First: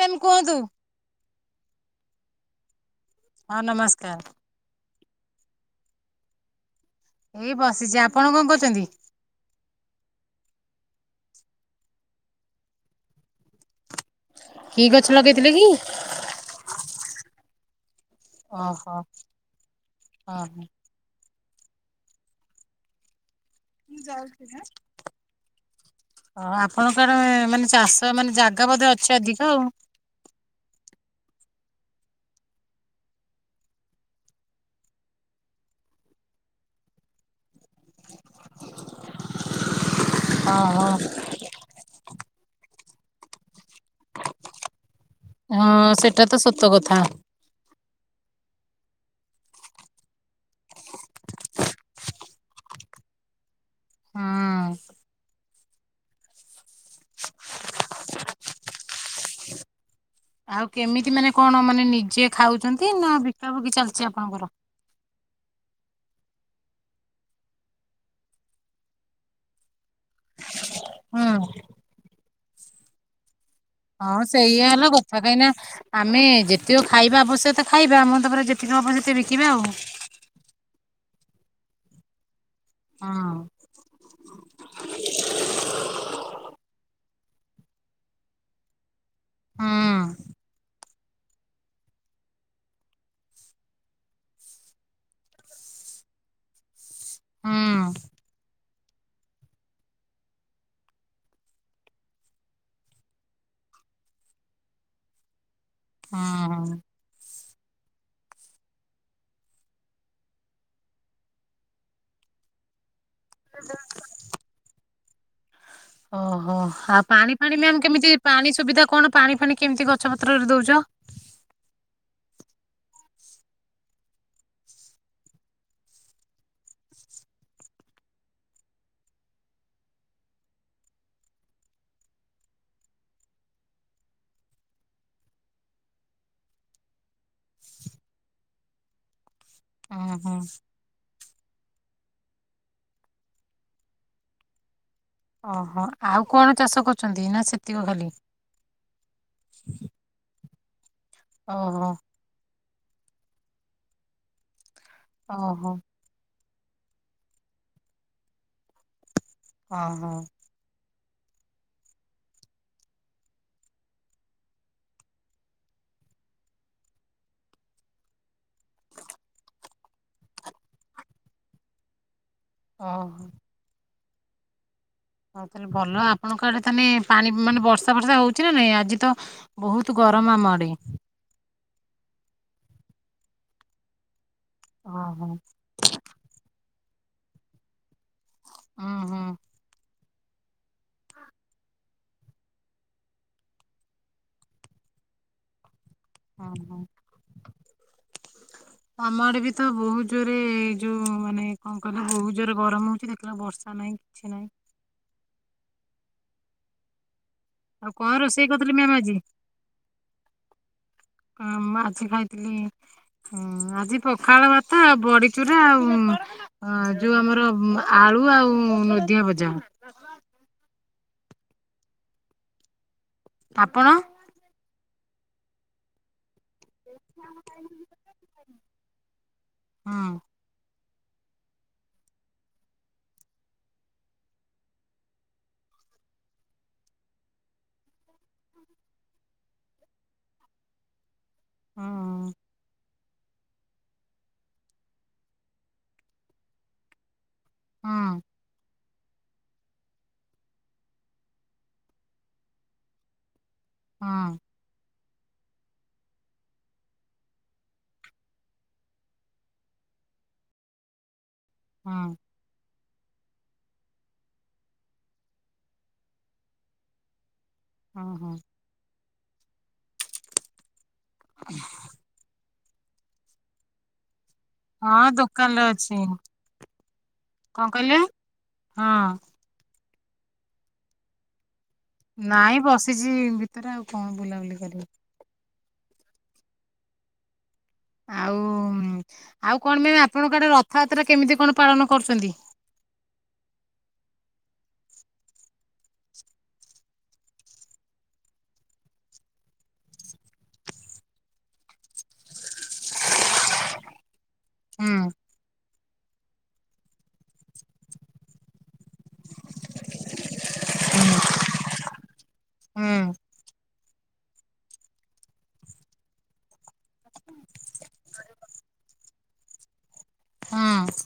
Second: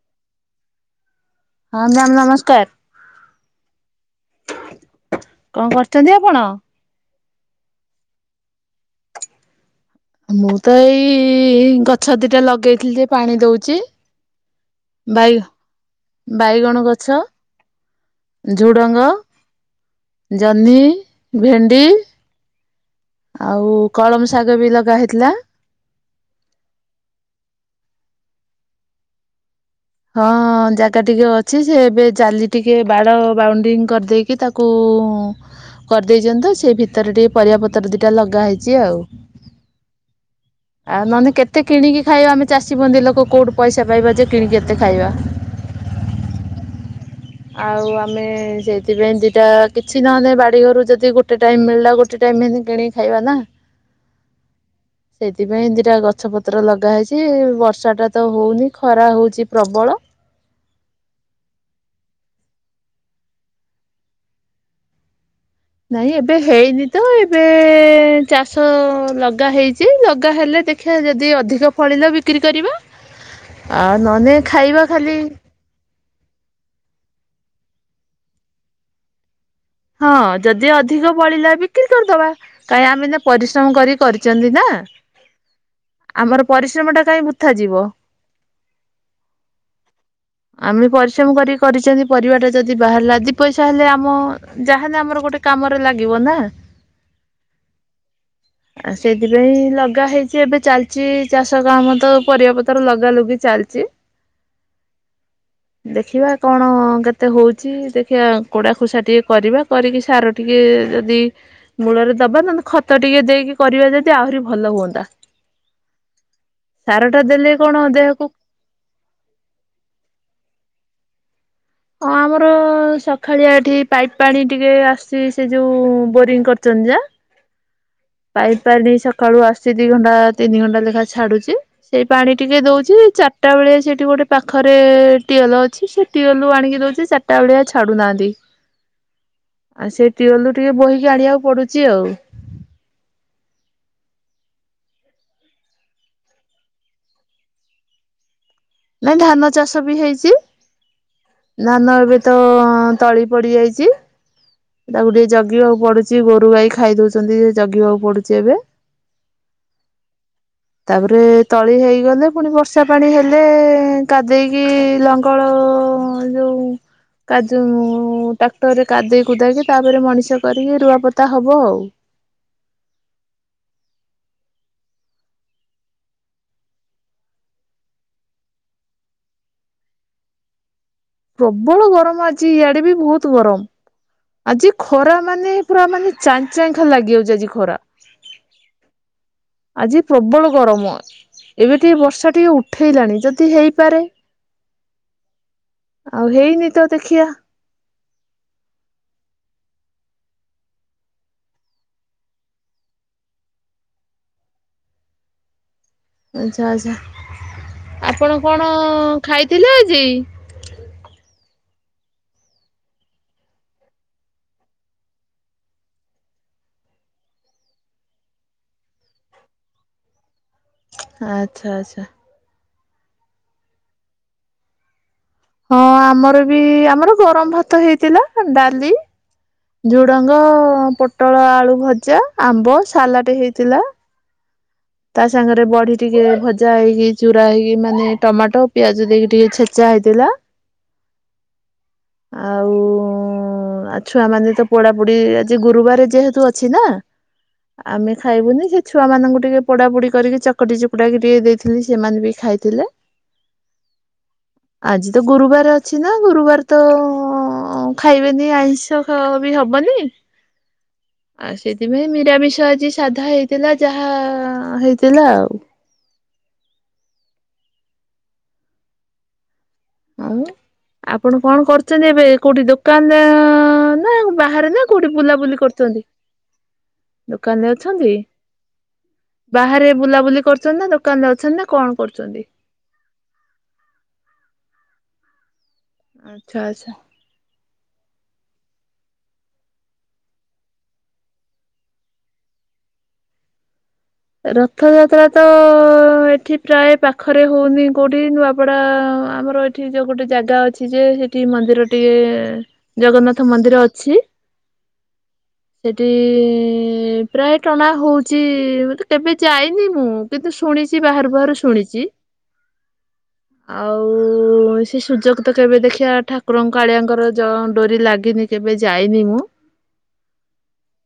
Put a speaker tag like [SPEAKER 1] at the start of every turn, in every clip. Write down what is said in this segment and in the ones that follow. [SPEAKER 1] [unintelligible] କୁହନ୍ତୁ।
[SPEAKER 2] ହଁ ମ୍ୟାମ୍ ନମସ୍କାର।
[SPEAKER 1] ହଁ ନମସ୍କାର।
[SPEAKER 2] କଣ କରୁଚନ୍ତି ଆପଣ।
[SPEAKER 1] ଏଇ ବସିଚି ଆପଣ କଣ କରୁଚନ୍ତି।
[SPEAKER 2] ମୁଁ ତ ଏଇ ଗଛ ଦିଟା ଲଗେଇଥିଲି ଯେ ପାଣି ଦଉଚି।
[SPEAKER 1] କି ଗଛ ଲଗେଇଥିଲେ କି।
[SPEAKER 2] ବାଇଗଣ ଗଛ।
[SPEAKER 1] ଓହୋ
[SPEAKER 2] ଝୁଡ଼ଙ୍ଗ
[SPEAKER 1] ଓହୋ
[SPEAKER 2] ଜହ୍ନି ଭେଣ୍ଡି। ଆଉ କଳମ ଶାଗ ବି ଲଗା ହେଇଥିଲା।
[SPEAKER 1] ଓ ଆପଣଙ୍କର ମାନେ ଚାଷ ମାନେ ଜାଗା ବୋଧେ ଅଛି ଅଧିକ ଆଉ।
[SPEAKER 2] ହଁ ଜାଗା ଟିକେ ଅଛି ସେ ଏବେ ଜାଲି ଟିକେ ବାଡ ବାଉଣ୍ଡିଂ କରିଦେଇକି ତାକୁ କୁ କରିଦେଇଚନ୍ତି ତ ସେ ଭିତରେ ଟିକେ ପରିବା ପତ୍ର ଦିଟା ଲଗା ହେଇଚି ଆଉ
[SPEAKER 1] ଓହୋ।
[SPEAKER 2] ଆଉ ନହଲେ କେତେ ଏତେ କିଣିକି ଖାଇବା ଆମେ ଚାଷୀ ବନ୍ଦୀ ଲୋକ କୋଉଟୁ ପଇସା ପାଇବା ଯେ କିଣିକି ଏତେ ଖାଇବା।
[SPEAKER 1] ହଁ ସେଟା ତ ସତ କଥା।
[SPEAKER 2] ଆଉ ଆମେ ସେଇଥିପାଇଁ ଦୁଇଟା କିଛି ନହଲେ ବାଡ଼ିଘରୁ ଯଦି ଗୋଟେ ଟାଇମ୍ ମିଳିଲା ଗୋଟେ ଟାଇମ୍ କି କିଣିିକି ଖାଇବା ନା।
[SPEAKER 1] ହଁ।
[SPEAKER 2] ସେଇଥିପାଇଁ ଦିଟା ଗଛ ପତ୍ର ଲଗା ହେଇଚି ବର୍ଷା ଟା ତ ହଉନି ଖରା ହଉଚି ପ୍ରବଳ।
[SPEAKER 1] ଆଉ କେମିତି ମାନେ କଣ ମାନେ ନିଜେ ଖାଉଚନ୍ତି ନା ବିକା ବିକି ଚାଲିଚି ଆପଣଙ୍କର।
[SPEAKER 2] ନାଇଁ ଏବେ ହେଇନି ତ ଏବେ ଚାଷ ଲଗା ହେଇଚି ଲଗା ହେଲେ ଦେଖା ଖିଆ
[SPEAKER 1] ହୁଁ।
[SPEAKER 2] ଯଦି ଅଧିକ ଫଳିଲା ବିକ୍ରି କରିବା। ଆଉ
[SPEAKER 1] ହଁ
[SPEAKER 2] ନହେଲେ
[SPEAKER 1] ସେଇ
[SPEAKER 2] ଖାଇବା
[SPEAKER 1] ହେଲା
[SPEAKER 2] ଖାଲି
[SPEAKER 1] କଥା, କାହିଁକି ନା? ଆମେ ଯେତିକି ଖାଇବା ଆବଶ୍ୟକତା ଖାଇବା, ଆମ ତାପରେ ଯେତିକି ହବ ସେତେ ବିକିବା ଆଉ।
[SPEAKER 2] ହଁ, ଯଦି ଅଧିକ ବଳିଲା ବିକ୍ରି କରିଦବା। କାଇହିଁ ଆମନା ପରିଶ୍ରମ କରି କରିଛନ୍ତି ନା। ଆମର ପରିଶ୍ରମ ଟା କାଇଁ ବୃଥା ଯିବ।
[SPEAKER 1] ହୁଁ ଉଁ
[SPEAKER 2] ଆମେ ପରିଶ୍ରମ କରି କରିଛନ୍ତି ପରିବା ଟା ଯଦି ବାହାରିଲା ଦି ପଇସା ହେଲେ ଆମ ଯାହାହେଲେ ଆମର ଗୋଟେ କାମରେ ଲାଗିବ ନା।
[SPEAKER 1] ହୁଁ ଉ
[SPEAKER 2] ଆଉ ସେଥିପାଇଁ ଲଗା ହେଇଛି ଏବେ ଚାଲିଛି ଚାଷ କାମ ତ ପରିବା ପତ୍ର ଲଗା ଲଗି ଚାଲିଛି।
[SPEAKER 1] ହୁଁ
[SPEAKER 2] ଦେଖିବା କଣ
[SPEAKER 1] ହୁଁ।
[SPEAKER 2] କେତେ? ଏତେ ହଉଛି ଦେଖିବା କୋଡ଼ା ଖୋସା ଟିକେ କରିବା କରିକି ସାର ଟିକେ ଯଦି ମୂଳରେ ଦବା, ନହେଲେ ଖତ ଟିକେ ଦେଇକି କରିବା ଯଦି ଆହୁରି ଭଲ ହୁଅନ୍ତା।
[SPEAKER 1] ଓହୋ, ଆଉ
[SPEAKER 2] ସାରଟା
[SPEAKER 1] ପାଣି
[SPEAKER 2] ଦେଲେ
[SPEAKER 1] ଫାଣି
[SPEAKER 2] କଣ
[SPEAKER 1] ମାମ କେମିତି
[SPEAKER 2] ଦେହକୁ
[SPEAKER 1] ପାଣି? ସୁବିଧା କଣ? ପାଣି ଫାଣି କେମିତି ଗଛପତ୍ରରେ ଦଉଛ?
[SPEAKER 2] ଅ ଆମର ସକାଳିଆ ଏଠି ପାଇପ୍ ପାଣି ଟିକେ ଆସିଛି, ସେ ଯୋଉ ବୋରିଂ କରୁଛନ୍ତି ଯା। ପାଇପ ପାଣି ସକାଳୁ ଆସି ଦି ଘଣ୍ଟା ତିନି ଘଣ୍ଟା ଲେଖା ଛାଡୁଛି। ସେଇ ପାଣି ଟିକେ ଦଉଛି, ଚାରିଟା ବେଳେ ସେଠି ଗୋଟେ ପାଖରେ ଟ୍ୟୁୱେଲ ଅଛି, ସେ ଟ୍ୟୁୱେଲ ଆଣିକି ଦଉଛି, ଚାର ଚାରିଟାଉଳିଆ ଛାଡୁନାହାନ୍ତି। ଆଉ ସେ
[SPEAKER 1] ଉଁ ହୁଁ।
[SPEAKER 2] ଟ୍ୟୁୱେଲ ରୁ ଟିକେ ବୋହିକି ଆଣିବାକୁ ପଡୁଛି ଆଉ।
[SPEAKER 1] ଓହୋ, ଆଉ କଣ ଚାଷ କରୁଛନ୍ତି? ନା ସେତିକ ଖାଲି?
[SPEAKER 2] ନାଇଁ ଧାନ ଚାଷ ବି ହେଇଛି।
[SPEAKER 1] ଓହୋ।
[SPEAKER 2] ଧାନ ଏବେ ତ ତଳି ପଡି ଯାଇଛି, ତାକୁ ଟିକେ
[SPEAKER 1] ଓହୋ
[SPEAKER 2] ଜଗିବାକୁ ପଡୁଛି। ଯିଏ ଗୋରୁ ଗାଈ ଖାଇ ଦଉଛନ୍ତି ଜଗିବାକୁ ପଡୁଛି ଏବେ।
[SPEAKER 1] ଅ ହ
[SPEAKER 2] ତାପରେ ତଳି ହେଇଗଲେ, ପୁଣି ବର୍ଷା ପାଣି ହେଲେ ଲେ କାଦେଇକି ଲଙ୍ଗଳ ଯୋଉ କାଜୁ ଟ୍ରାକ୍ଟରରେ କାଦେଇ କୁଦେଇକି ତାପରେ ମଣିଷ କରିକି ରୁଆପୋତା ହେବ ଆଉ।
[SPEAKER 1] ଅ ହ ହଉ ତାହେଲେ ଭଲ, ଆପଣଙ୍କ ଆଡେ ତାହେ ପାଣି ମାନେ ବର୍ଷା ବର୍ଷା ହଉଛି ନା ନାଇଁ, ଆଜି ତ ବହୁତ ଗରମ ଆମ ଆଡେ।
[SPEAKER 2] ପ୍ରବଳ ଗରମ, ଆଜି ଇଆଡେ ବି ବହୁତ ଗରମ, ଆଜି ଖରା
[SPEAKER 1] ଓହୋ
[SPEAKER 2] ମାନେ ପୁରା ମାନେ ଚା ଚାଁଏ ଲାଗିଯାଉଛି ଆଜି ଖରା।
[SPEAKER 1] ଉଁ ହୁଁ
[SPEAKER 2] ଆଜି ପ୍ରବଳ ଗରମ। ଏବେ ଟିକେ ବର୍ଷା ଟିକେ ଉଠେଇଲାଣି, ଯଦି ହେଇପାରେ? ଆଉ
[SPEAKER 1] ହଁ
[SPEAKER 2] ହେଇନି
[SPEAKER 1] ହଁ।
[SPEAKER 2] ତ ଦେଖିବା [inaudible]
[SPEAKER 1] ଆମ ଆଡେ ବି ତ ବହୁତ ଜୋରରେ, ଯୋଉ ମାନେ କଣ କହିଲ ବହୁତ ଜୋରେ ଗରମ ହଉଛି, ଦେଖିଲା ବର୍ଷା ନାହିଁ। ଛି ନାହିଁ।
[SPEAKER 2] ଆଛା ଆଛା,
[SPEAKER 1] ଆଉ କଣ
[SPEAKER 2] ଆପଣ
[SPEAKER 1] ରୋଷେଇ
[SPEAKER 2] କଣ
[SPEAKER 1] କରିଥିଲି ମ୍ୟାମ୍ ଆଜି?
[SPEAKER 2] ଖାଇଥିଲେ ଆଜି?
[SPEAKER 1] ହଁ ମୁଁ ଆଜି ଖାଇଥିଲି ହଁ ଆଜି ପଖାଳ ଭାତ ଆଉ ବଡିଚୁରା ଆଉ ହଁ ଯୋଉ ଆମର ଆଳୁ ଆଉ ନଦିଆ ଭଜା।
[SPEAKER 2] ଆଛା ଆଛା।
[SPEAKER 1] ଆପଣ?
[SPEAKER 2] ହଁ ଆମର ବି, ଆମର ଗରମ ଭାତ ହେଇଥିଲା, ଡାଲି,
[SPEAKER 1] ହଁ
[SPEAKER 2] ଝୁଡଙ୍ଗ ପୋଟଳ ଆଳୁ ଭଜା, ଆମ୍ବ, ସାଲାଟ ହେଇଥିଲା। ତା ସାଙ୍ଗରେ ବଢି ଟିକେ ଭଜା ହେଇକି, ଚୁରା ହେଇକି, ମାନେ ଟମାଟୋ ପିଆଜ ଦେଇକି ଟିକେ ଛେ ଜା ହେଇଥିଲା।
[SPEAKER 1] ହଁ।
[SPEAKER 2] ଆଉ। ଓ ଆଉ ଛୁଆମାନେ ତ ପୋଡାପୋଡି ଆଜି ଗୁରୁବାର ଯେହେତୁ ଅଛି ନା
[SPEAKER 1] ହଁ
[SPEAKER 2] ଆମେ ଖାଇବୁନି ସେ ଛୁଆ ମାନଙ୍କୁ ଟିକେ ପୋଡ଼ାପୋଡ଼ି କରିକି ଚକଟି ଚୁକୁଡ଼ାକି ଟିକେ ଦେଇଥିଲି ସେମାନେ ବି ଖାଇଥିଲେ।
[SPEAKER 1] ହଁ।
[SPEAKER 2] ଆଜି ତ ଗୁରୁବାର ଅଛି ନା ଗୁରୁବାର ତ ଓ ଖାଇବେନି ଆଇଁଷ ବି ଖ ହବନି ଆଉ
[SPEAKER 1] ହଁ
[SPEAKER 2] ସେଥିପାଇଁ ନିରାମିଷ ଆଜି ସାଧା ହେଇଥିଲା ଯାହା ହେଇଥିଲା ଆଉ।
[SPEAKER 1] ହଁ ହଁ।
[SPEAKER 2] ଆଉ ଆପଣ କଣ କରୁଛନ୍ତି ଏବେ କୋଉଠି ଦୋକାନରେ ନା ବାହାରେ ନା କୋଉଠି
[SPEAKER 1] ହଁ
[SPEAKER 2] ବୁଲାବୁଲି
[SPEAKER 1] ଦୋକାନରେ ଅଛି
[SPEAKER 2] କରୁଛନ୍ତି?
[SPEAKER 1] କଣ
[SPEAKER 2] ଦୋକାନରେ
[SPEAKER 1] କହିଲେ
[SPEAKER 2] ଅଛନ୍ତି?
[SPEAKER 1] ହଁ
[SPEAKER 2] ବାହାରେ ବୁଲାବୁଲି କରୁଛନ୍ତି ନା ଦୋକାନରେ ଅଛନ୍ତି ନା କଣ? କରୁଛନ୍ତି?
[SPEAKER 1] ନାଇଁ ବସିଛି ଭିତରେ ଆଉ କଣ ବୁଲାବୁଲି କରିବି।
[SPEAKER 2] ଆଚ୍ଛା ଆଚ୍ଛା।
[SPEAKER 1] ଆଉ ଆଉ କଣ ପାଇଁ ଆପଣଙ୍କ ଆଡ଼େ ରଥଯାତ୍ରା କେମିତି କଣ ପାଳନ କରୁଛନ୍ତି?
[SPEAKER 2] ରଥଯାତ୍ରା ତ ଏଠି ପ୍ରାୟ ପାଖରେ ହୋଉନି କୋଉଠି ନୂଆପଡା ଆମର ଏ ସେଠି ଯୋଉ ଗୋଟେ ଜାଗା ଅଛି ଯେ ସେଠି ମନ୍ଦିର ଟିକେ ଜଗନ୍ନାଥ ମନ୍ଦିର ଅଛି।
[SPEAKER 1] ହଁ।
[SPEAKER 2] ସେଠି ପ୍ରାୟ ଟଣା ହଉଛି ମ କେବେ ଯାଇନି ମୁଁ କିନ୍ତୁ ଶୁଣିଛି ବାହାରୁ ବାହାରୁ ଶୁଣିଛି।
[SPEAKER 1] ହୁଁ
[SPEAKER 2] ଆଉ ଆଉ ସେ ସୁଯୋଗ ତ କେବେ ଦେଖିବା ଠାକୁ କୁରଙ୍କ କାଳିଆଙ୍କର ଯ ଡୋରି ଲାଗିନି କେବେ ଯାଇନି ମୁଁ।
[SPEAKER 1] ହୁଁ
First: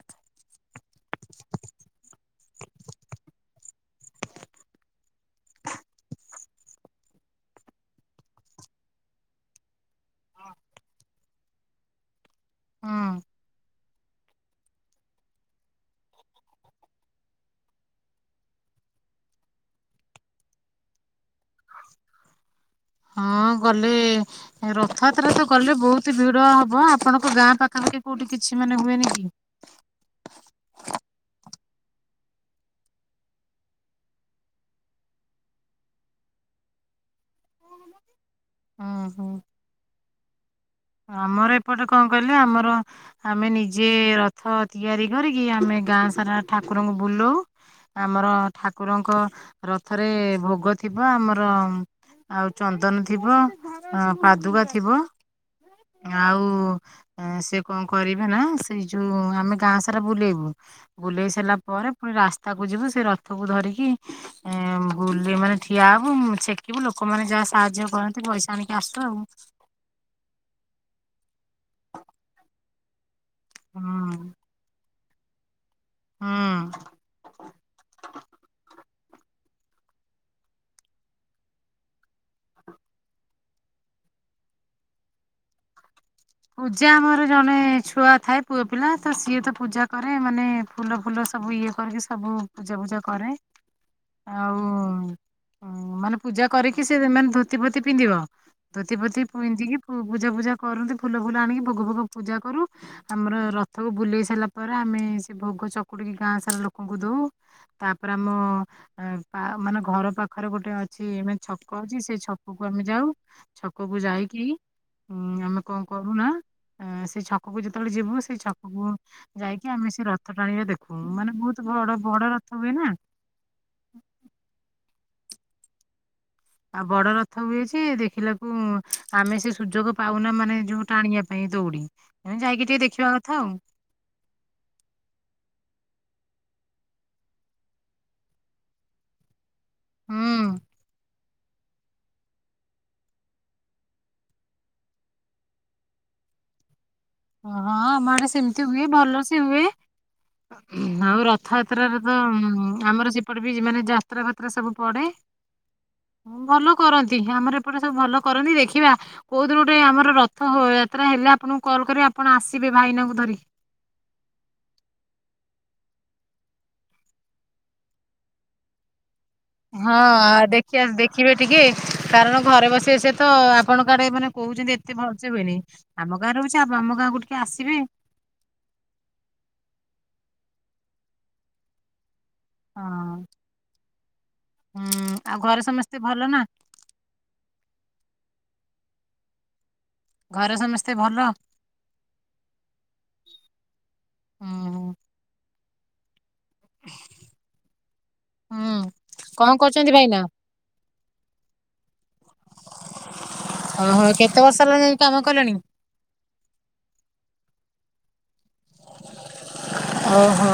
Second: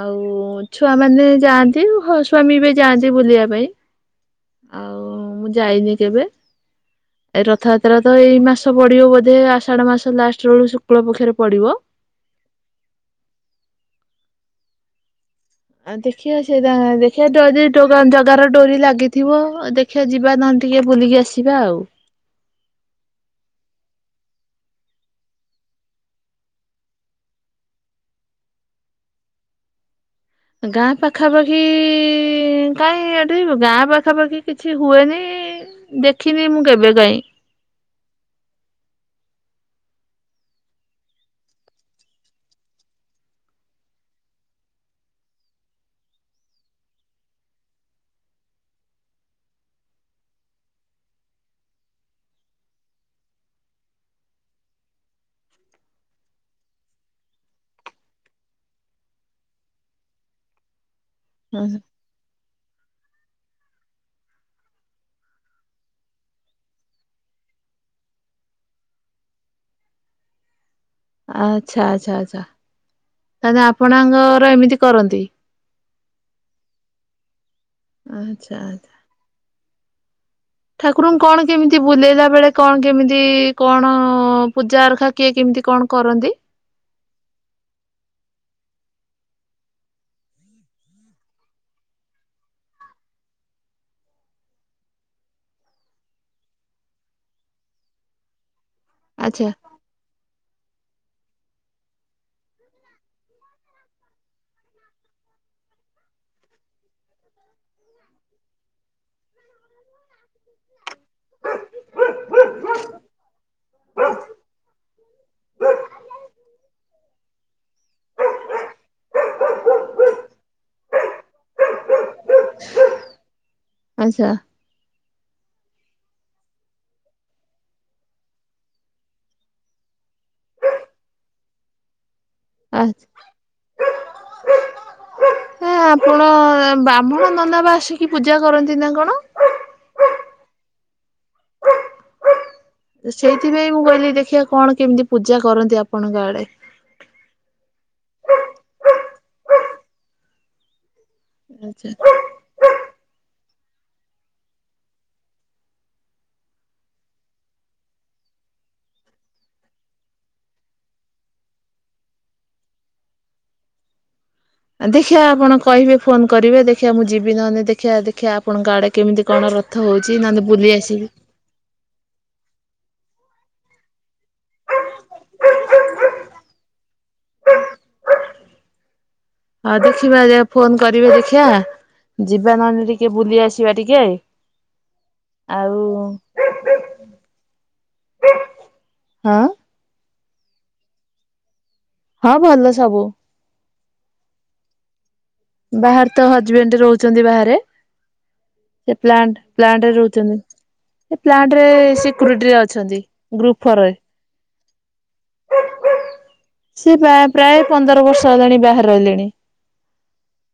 [SPEAKER 2] ଆଉ ଛୁଆ ମାନେ ଯାଆନ୍ତି ହ ସ୍ୱାମୀ ବି ଯାଆନ୍ତି ବୁଲିବା ପାଇଁ ଆଉ ମୁଁ ଯାଇନି କେବେ। ଏ ରଥଯାତ୍ରା ତ ଏଇ ମାସ ପଡିବ ବୋଧେ ଆଷାଢ଼ ମାସ ଲାଷ୍ଟରେ ବେଳୁ ଶୁକ୍ଳ ପକ୍ଷରେ ପଡିବ।
[SPEAKER 1] ହଁ।
[SPEAKER 2] ଆଉ ଦେଖିବା ସେଇଟା ଦେଖିବା ଯଦି ଜଗା ଜଗାର ଡୋରି ଲାଗିଥିବ ଦେଖ ଖିଆ ଯିବା ନହେନେ ଟିକେ ବୁଲିକି ଆସିବା ଆଉ।
[SPEAKER 1] ହଁ ଗଲେ ରଥଯାତ୍ରା ତ କଲେ ବହୁତ ଭିଡ ହବ ଆପଣଙ୍କ ଗାଁ ପାଖପାଖି କୋଉଠି କିଛି ମାନେ ହୁଏନି କି?
[SPEAKER 2] ଗାଁ ପାଖାପାଖି କାହିଁ ଏଠି ଗାଁ ପାଖାପାଖି କିଛି ହୁଏନି। ଦେଖିନି ମୁଁ କେବେ କାଇଁ।
[SPEAKER 1] ହଁ ହଁ। ଆମର ଏପଟେ କଣ କହିଲେ ଆମର ଆମେ ନିଜେ ରଥ ତିଆରି କରିକି ଆମେ ଗାଁ ସାରା ଠାକୁରଙ୍କୁ ବୁଲାଉ। ଆମର ଠାକୁରଙ୍କ ରଥରେ ଭୋଗ ଥିବ ଆମର। ଆଉ ଚନ୍ଦନ ଥିବ ଆଁ ପାଦୁକା ଥିବ। ଆଉ ଅ ସେ କଣ କରିବେ ନା ସେଇ ଯୋଉ ଆମେ ଗାଁ ସାରା ବୁଲେଇବୁ ବୁଲେଇ ସାରିଲା ପରେ ପୁଣି ରାସ୍ତାକୁ ଯିବୁ ସେ ରଥକୁ ଧରିକି ଏ ବୁଲି ମାନେ ଠିଆ ହୋବୁ ଛେକିବୁ ଲୋକମାନେ ଯାହା ସାହାଯ୍ୟ କରନ୍ତି ପଇସା ଆଣିକି ଆସୁ ଆଉ।
[SPEAKER 2] ଆଚ୍ଛା ଆଚ୍ଛା ଆଚ୍ଛା ତାହେଲେ
[SPEAKER 1] ହୁଁ
[SPEAKER 2] ଆପଣଙ୍କର ଏମିତି କରନ୍ତି।
[SPEAKER 1] ହଁ।
[SPEAKER 2] ଆଚ୍ଛା ଆଚ୍ଛା। ଠାକୁରଙ୍କୁ କଣ କେମିତି ବୁଲେଇଲା ବେଳେ କଣ କେମିତି କଣ ପୂଜା ଅରଖା କିଏ କେମିତି କଣ କରନ୍ତି?
[SPEAKER 1] ପୂଜା ଆମର ଜଣେ ଛୁଆ ଥାଏ ପୁଅ ପିଲା ତ ସିଏ ତ ପୂଜା କରେ ମାନେ ଫୁଲ ଫୁଲ ସବୁ ଇଏ କରିକି ସବୁ ପୂଜା ଫୁଜା କରେ। ଆଉ ମାନେ ପୂଜା କରିକି ସେ ମାନେ ଧୋତି ଫୋତି ପିନ୍ଧିବ। ଧୋତି ଫୋତି
[SPEAKER 2] ଆଚ୍ଛା
[SPEAKER 1] ପିନ୍ଧିକି ପୂ ପୂଜା ଫୂଜା କରନ୍ତି ଫୁଲ ଫୁଲ ଆଣିକି ଭୋଗ ଫୋଗ ପୂଜା କରୁ। ଆମର ରଥକୁ ବୁଲେଇ ସାଇଲା ପରେ ଆମେ ସେ ଭୋଗ ଚକୁଡିକି ଗାଁ ସାରା ଲୋକଙ୍କୁ ଦଉ। ତାପରେ ଆମ ଏଁ ପା ମାନେ ଘର ପାଖରେ ଗୋଟେ ଅ ଛି ମାନେ ଛକ ଅଛି ସେ ଛକକୁ ଆମେ ଯାଉ ଛକକୁ ଯାଇକି ଉଁ ଆମ୍ କଁ କରୁନା? ଆଁ ସେଇ ଛକକୁ ଯେତେବେଳେ ଯିବୁ ସେଇ ଛକକୁ ଯାଇକି ଆମେ ସେ ରଥ ଟାଣିବା ଦେଖୁ ମାନେ ବହୁତ ଭଡ ବଡ ରଥ ହୁଏ ନା।
[SPEAKER 2] ଆଚ୍ଛା।
[SPEAKER 1] ଆଉ ବଡ ରଥ ହୁଏ ଯେ ଦେଖିଲାକୁ ଆମେ ସେ ସୁଯୋଗ ପାଉନା ମାନେ ଯୋଉ ଟାଣିଆକୁ। ପାଇଁ ଦୌଡିମ୍ ଯାଇକି ଟିକେ ଦେଖିବା କଥା ଆଉ।
[SPEAKER 2] Hook hook. ଏଁ ଆପଣ ବ୍ରାହ୍ମଣ ନନା ପା ଆସିକି ପୂଜା କରନ୍ତି ନା କଣ?
[SPEAKER 1] ହୁଁ।
[SPEAKER 2] ସେଇଥିପାଇଁ ମୁଁ କହିଲି ଦେଖିଆ କଣ କେମତି ପୂଜା କରନ୍ତି ଆପଣଙ୍କ ଆଡେ।
[SPEAKER 1] ହଁ ଆମ ଆଡେ ସେମତି ହୁଏ ଭଲ ସେ ହୁଏ ହୁଁ ଆଉ ର
[SPEAKER 2] ଆଚ୍ଛା।
[SPEAKER 1] ଥଯାତ୍ରାରେ ତ ଆମର ସେପଟେ ବି ମାନେ ଯାତ୍ରା ଫାତ୍ରା ସବୁ ପଡେ। ଭଲ କରନ୍ତି ଆମର ଏପଟେ ସବୁ ଭଲ କରନ୍ତି ଦେଖିବା। କୋଉ ଦିନ ଗୋଟେ ଆମର ରଥ ଯାତ୍ରା ହେଲେ ଆପଣଙ୍କୁ କଲ୍ କରିବେ ଆପଣ ଆସିବେ ଭାଇନାଙ୍କୁ ଧରିକି।
[SPEAKER 2] ଦେଖିବା ଆପଣ କହିବେ ଫୋନ କରିବେ ଦେଖଆ ମୁଁ ଯିବି ନହେଲେ ଦେଖିଆ ଦେଖିଆ ଆପଣଙ୍କ ଆଡେ କେମିତି କଣ ରଥ ହଉଚି
[SPEAKER 1] ହଁ
[SPEAKER 2] ନହେଲେ ବୁଲି
[SPEAKER 1] ଦେଖିଆ
[SPEAKER 2] ଆସିବି
[SPEAKER 1] ଦେଖିବେ ଟିକେ କାରଣ ଘରେ ବସି ବସି କାତ ଆପଣଙ୍କ ଆଡେ ମାନେ କହୁଛନ୍ତି ଏତେ ଭଲ୍ ସେ ହୁଏନି। ଆମ ଗାଁରେ ହଉଛି ଆମ ଗାଁ କୁ ଟିକେ ଆସିବେ।
[SPEAKER 2] ଆଁ ଦେଖିବା ଫୋନ୍ କରିବେ ଦେଖିଆ। ଯିବା ନହେଲେ ଟିକେ
[SPEAKER 1] ହଁ
[SPEAKER 2] ବୁଲି ଆସିବା ଟିକେ।
[SPEAKER 1] ହୁଁ ଘରେ
[SPEAKER 2] ଆଉ
[SPEAKER 1] ସମସ୍ତେ ଭଲ ନା
[SPEAKER 2] ଆଁ।
[SPEAKER 1] ଘରେ ସମସ୍ତେ ଭଲ?
[SPEAKER 2] ହଁ ଭଲ ସବୁ।
[SPEAKER 1] ଅହଃ।
[SPEAKER 2] ବାହାର୍ ତ ହଜ୍ ବେଣ୍ଟ ରହୁଚନ୍ତି ବାହାରେ।
[SPEAKER 1] ହୁଁ
[SPEAKER 2] ସେ ପ୍ଲାଣ୍ଟ
[SPEAKER 1] କଣ
[SPEAKER 2] ପ୍ଲାଣ୍ଟରେ
[SPEAKER 1] କରୁଛନ୍ତି ଭାଇନା
[SPEAKER 2] ରହୁଛନ୍ତି। ସେ ପ୍ଲାଣ୍ଟ ରେ ସିକୁରିଟିରେ ଅଛନ୍ତି। ଗ୍ରୁପ୍ ଫର୍ ରେ।
[SPEAKER 1] ଓହୋ କେତେ ବର୍ଷ ହେଲା ଯାଇଁକି କାମ କଲେଣି?
[SPEAKER 2] ସେ ପ୍ରାଏ ପ୍ରାଏ ପନ୍ଦର ବର୍ଷ ହେଲାଣି ବାହାରେ ରହିଲେଣି।
[SPEAKER 1] ଅହୋ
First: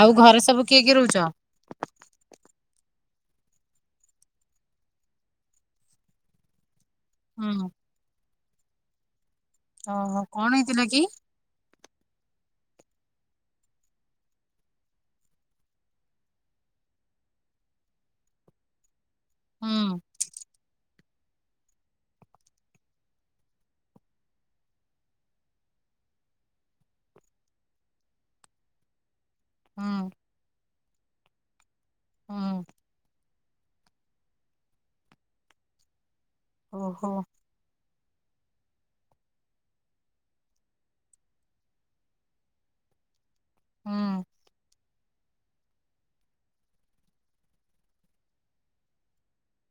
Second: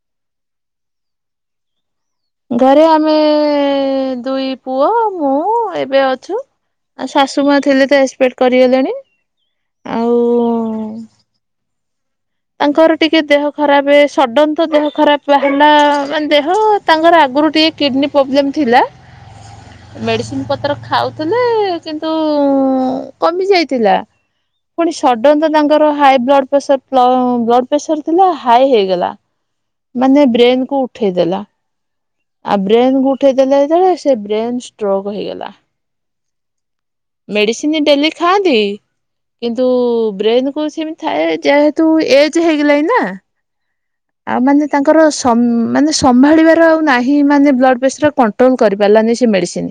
[SPEAKER 1] ଆଉ ଘରେ ସବୁ କିଏ କିଏ ରହୁଚ?
[SPEAKER 2] ଘରେ ଆମେ ଦୁଇ ପୁଅ ମୁଁ ଏବେ ଅଛୁ। ଆଉ ଶାଶୁ ମା
[SPEAKER 1] ହୁଁ
[SPEAKER 2] ଥିଲେ ତ ଏକ୍ସପେଟ୍ କରିଗଲେଣି। ଆଉ
[SPEAKER 1] ଓହୋ କଣ ହେଇ ଥିଲା କିି?
[SPEAKER 2] ତାଙ୍କର ଟିକେ ଦେହ ଖରାପେ ସଡନ୍ ତ ଦେହ ଖରାପ ବାହାରିଲା ମାନେ ଦେହ ତାଙ୍କର ଆଗରୁ ଟିକେ କିଡ୍ନୀ ପ୍ରୋବ୍ଲେମ୍ ଥିଲା।
[SPEAKER 1] ହୁଁ
[SPEAKER 2] ମେଡ଼ିସିନ ପତର ଖାଉ ଥିଲେ କିନ୍ତୁ କମିଯାଇଥିଲା। ପୁଣି ସଡନ୍ ତାଙ୍କର ହାଇ ବ୍ଲଡ ପେସର ବ୍ଲ ବ୍ଲଡ ପେସର୍ ଥିଲା ହାଇ ହେଇଗଲା।
[SPEAKER 1] ହୁଁ
[SPEAKER 2] ମାନେ ବ୍ରେନ କୁ ଉଠେଇ ଦେଲା। ଆ
[SPEAKER 1] ହୁଁ
[SPEAKER 2] ବ୍ରେନ୍ କୁ ଉଠେଇ ଦେଲା ଯେତେବେଳେ ସେ ବ୍ରେନ୍ ଷ୍ଟ୍ରୋକ୍ ହେଇଗଲା।
[SPEAKER 1] ଓହୋ।
[SPEAKER 2] ମେଡ଼ିସିନି ଡେଲି ଖାଆନ୍ତି? କିନ୍ତୁ ବ୍ରେନ୍ କୁ ସିମିତ୍ ଥାଏ ଯେହେତୁ ଏଜ୍ ହେଇଗଲାଣି ନା।
[SPEAKER 1] ହୁଁ
[SPEAKER 2] ଆଉ ମାନେ ତାଙ୍କର ସମ୍‌ ମାନେ ସମ୍ଭାଳିବାର ଆଉ ନାହିଁ ମାନେ ବ୍ଲଡ ପ୍ରେସର କଣ୍ଟ୍ରୋଲ କରିପାରିଲାନି ସେ ମେଡ଼ିସିନ୍।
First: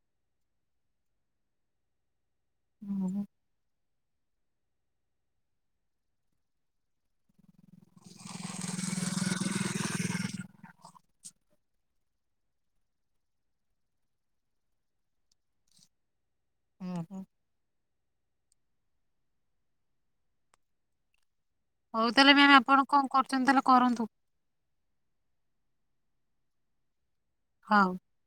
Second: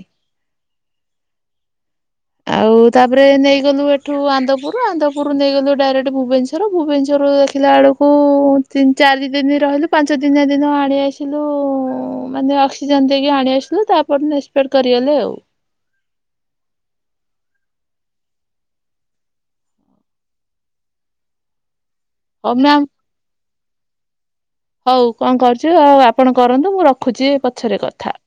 [SPEAKER 2] ଆଉ
[SPEAKER 1] ହୁଁ
[SPEAKER 2] ତାପରେ ନେଇଗଲୁ ଏ ଠୁ ଆନ୍ଦପୁର ଆନ୍ଦପୁରରୁ ନେଇଗଲୁ ଡାଇରେକ୍ଟ ଭୁବେନଶ୍ୱର ଭୁବନେଶ୍ୱରରୁ ଦେଖିଲା ବେଳକୁ ତିନ୍ ଚାରି ଦିନି ରହିଲୁ ପାଞ୍ଚ ଦି ନ ଦିନ ଆଣି ଆସିଲୁ ମାନେ ଅକ୍ସିଜେନ ଦେଇକି ଆଣି ଆସିଲୁ ତା ପରଦିନ ଏକ୍ସପେଡ କରିଗଲେ ଆଉ।
[SPEAKER 1] ଓହୋ। ହଉ ତାହେଲେ ମ୍ୟାମ୍ ଆପଣ କଣ କରୁଚନ୍ତି ତାହେଲେ କରନ୍ତୁ।
[SPEAKER 2] ହଉ କଣ କରୁଛୁ ଆଉ ଆପଣ କରନ୍ତୁ ମୁଁ ରଖୁଚି ପଛରେ
[SPEAKER 1] ହଉ
[SPEAKER 2] କଥା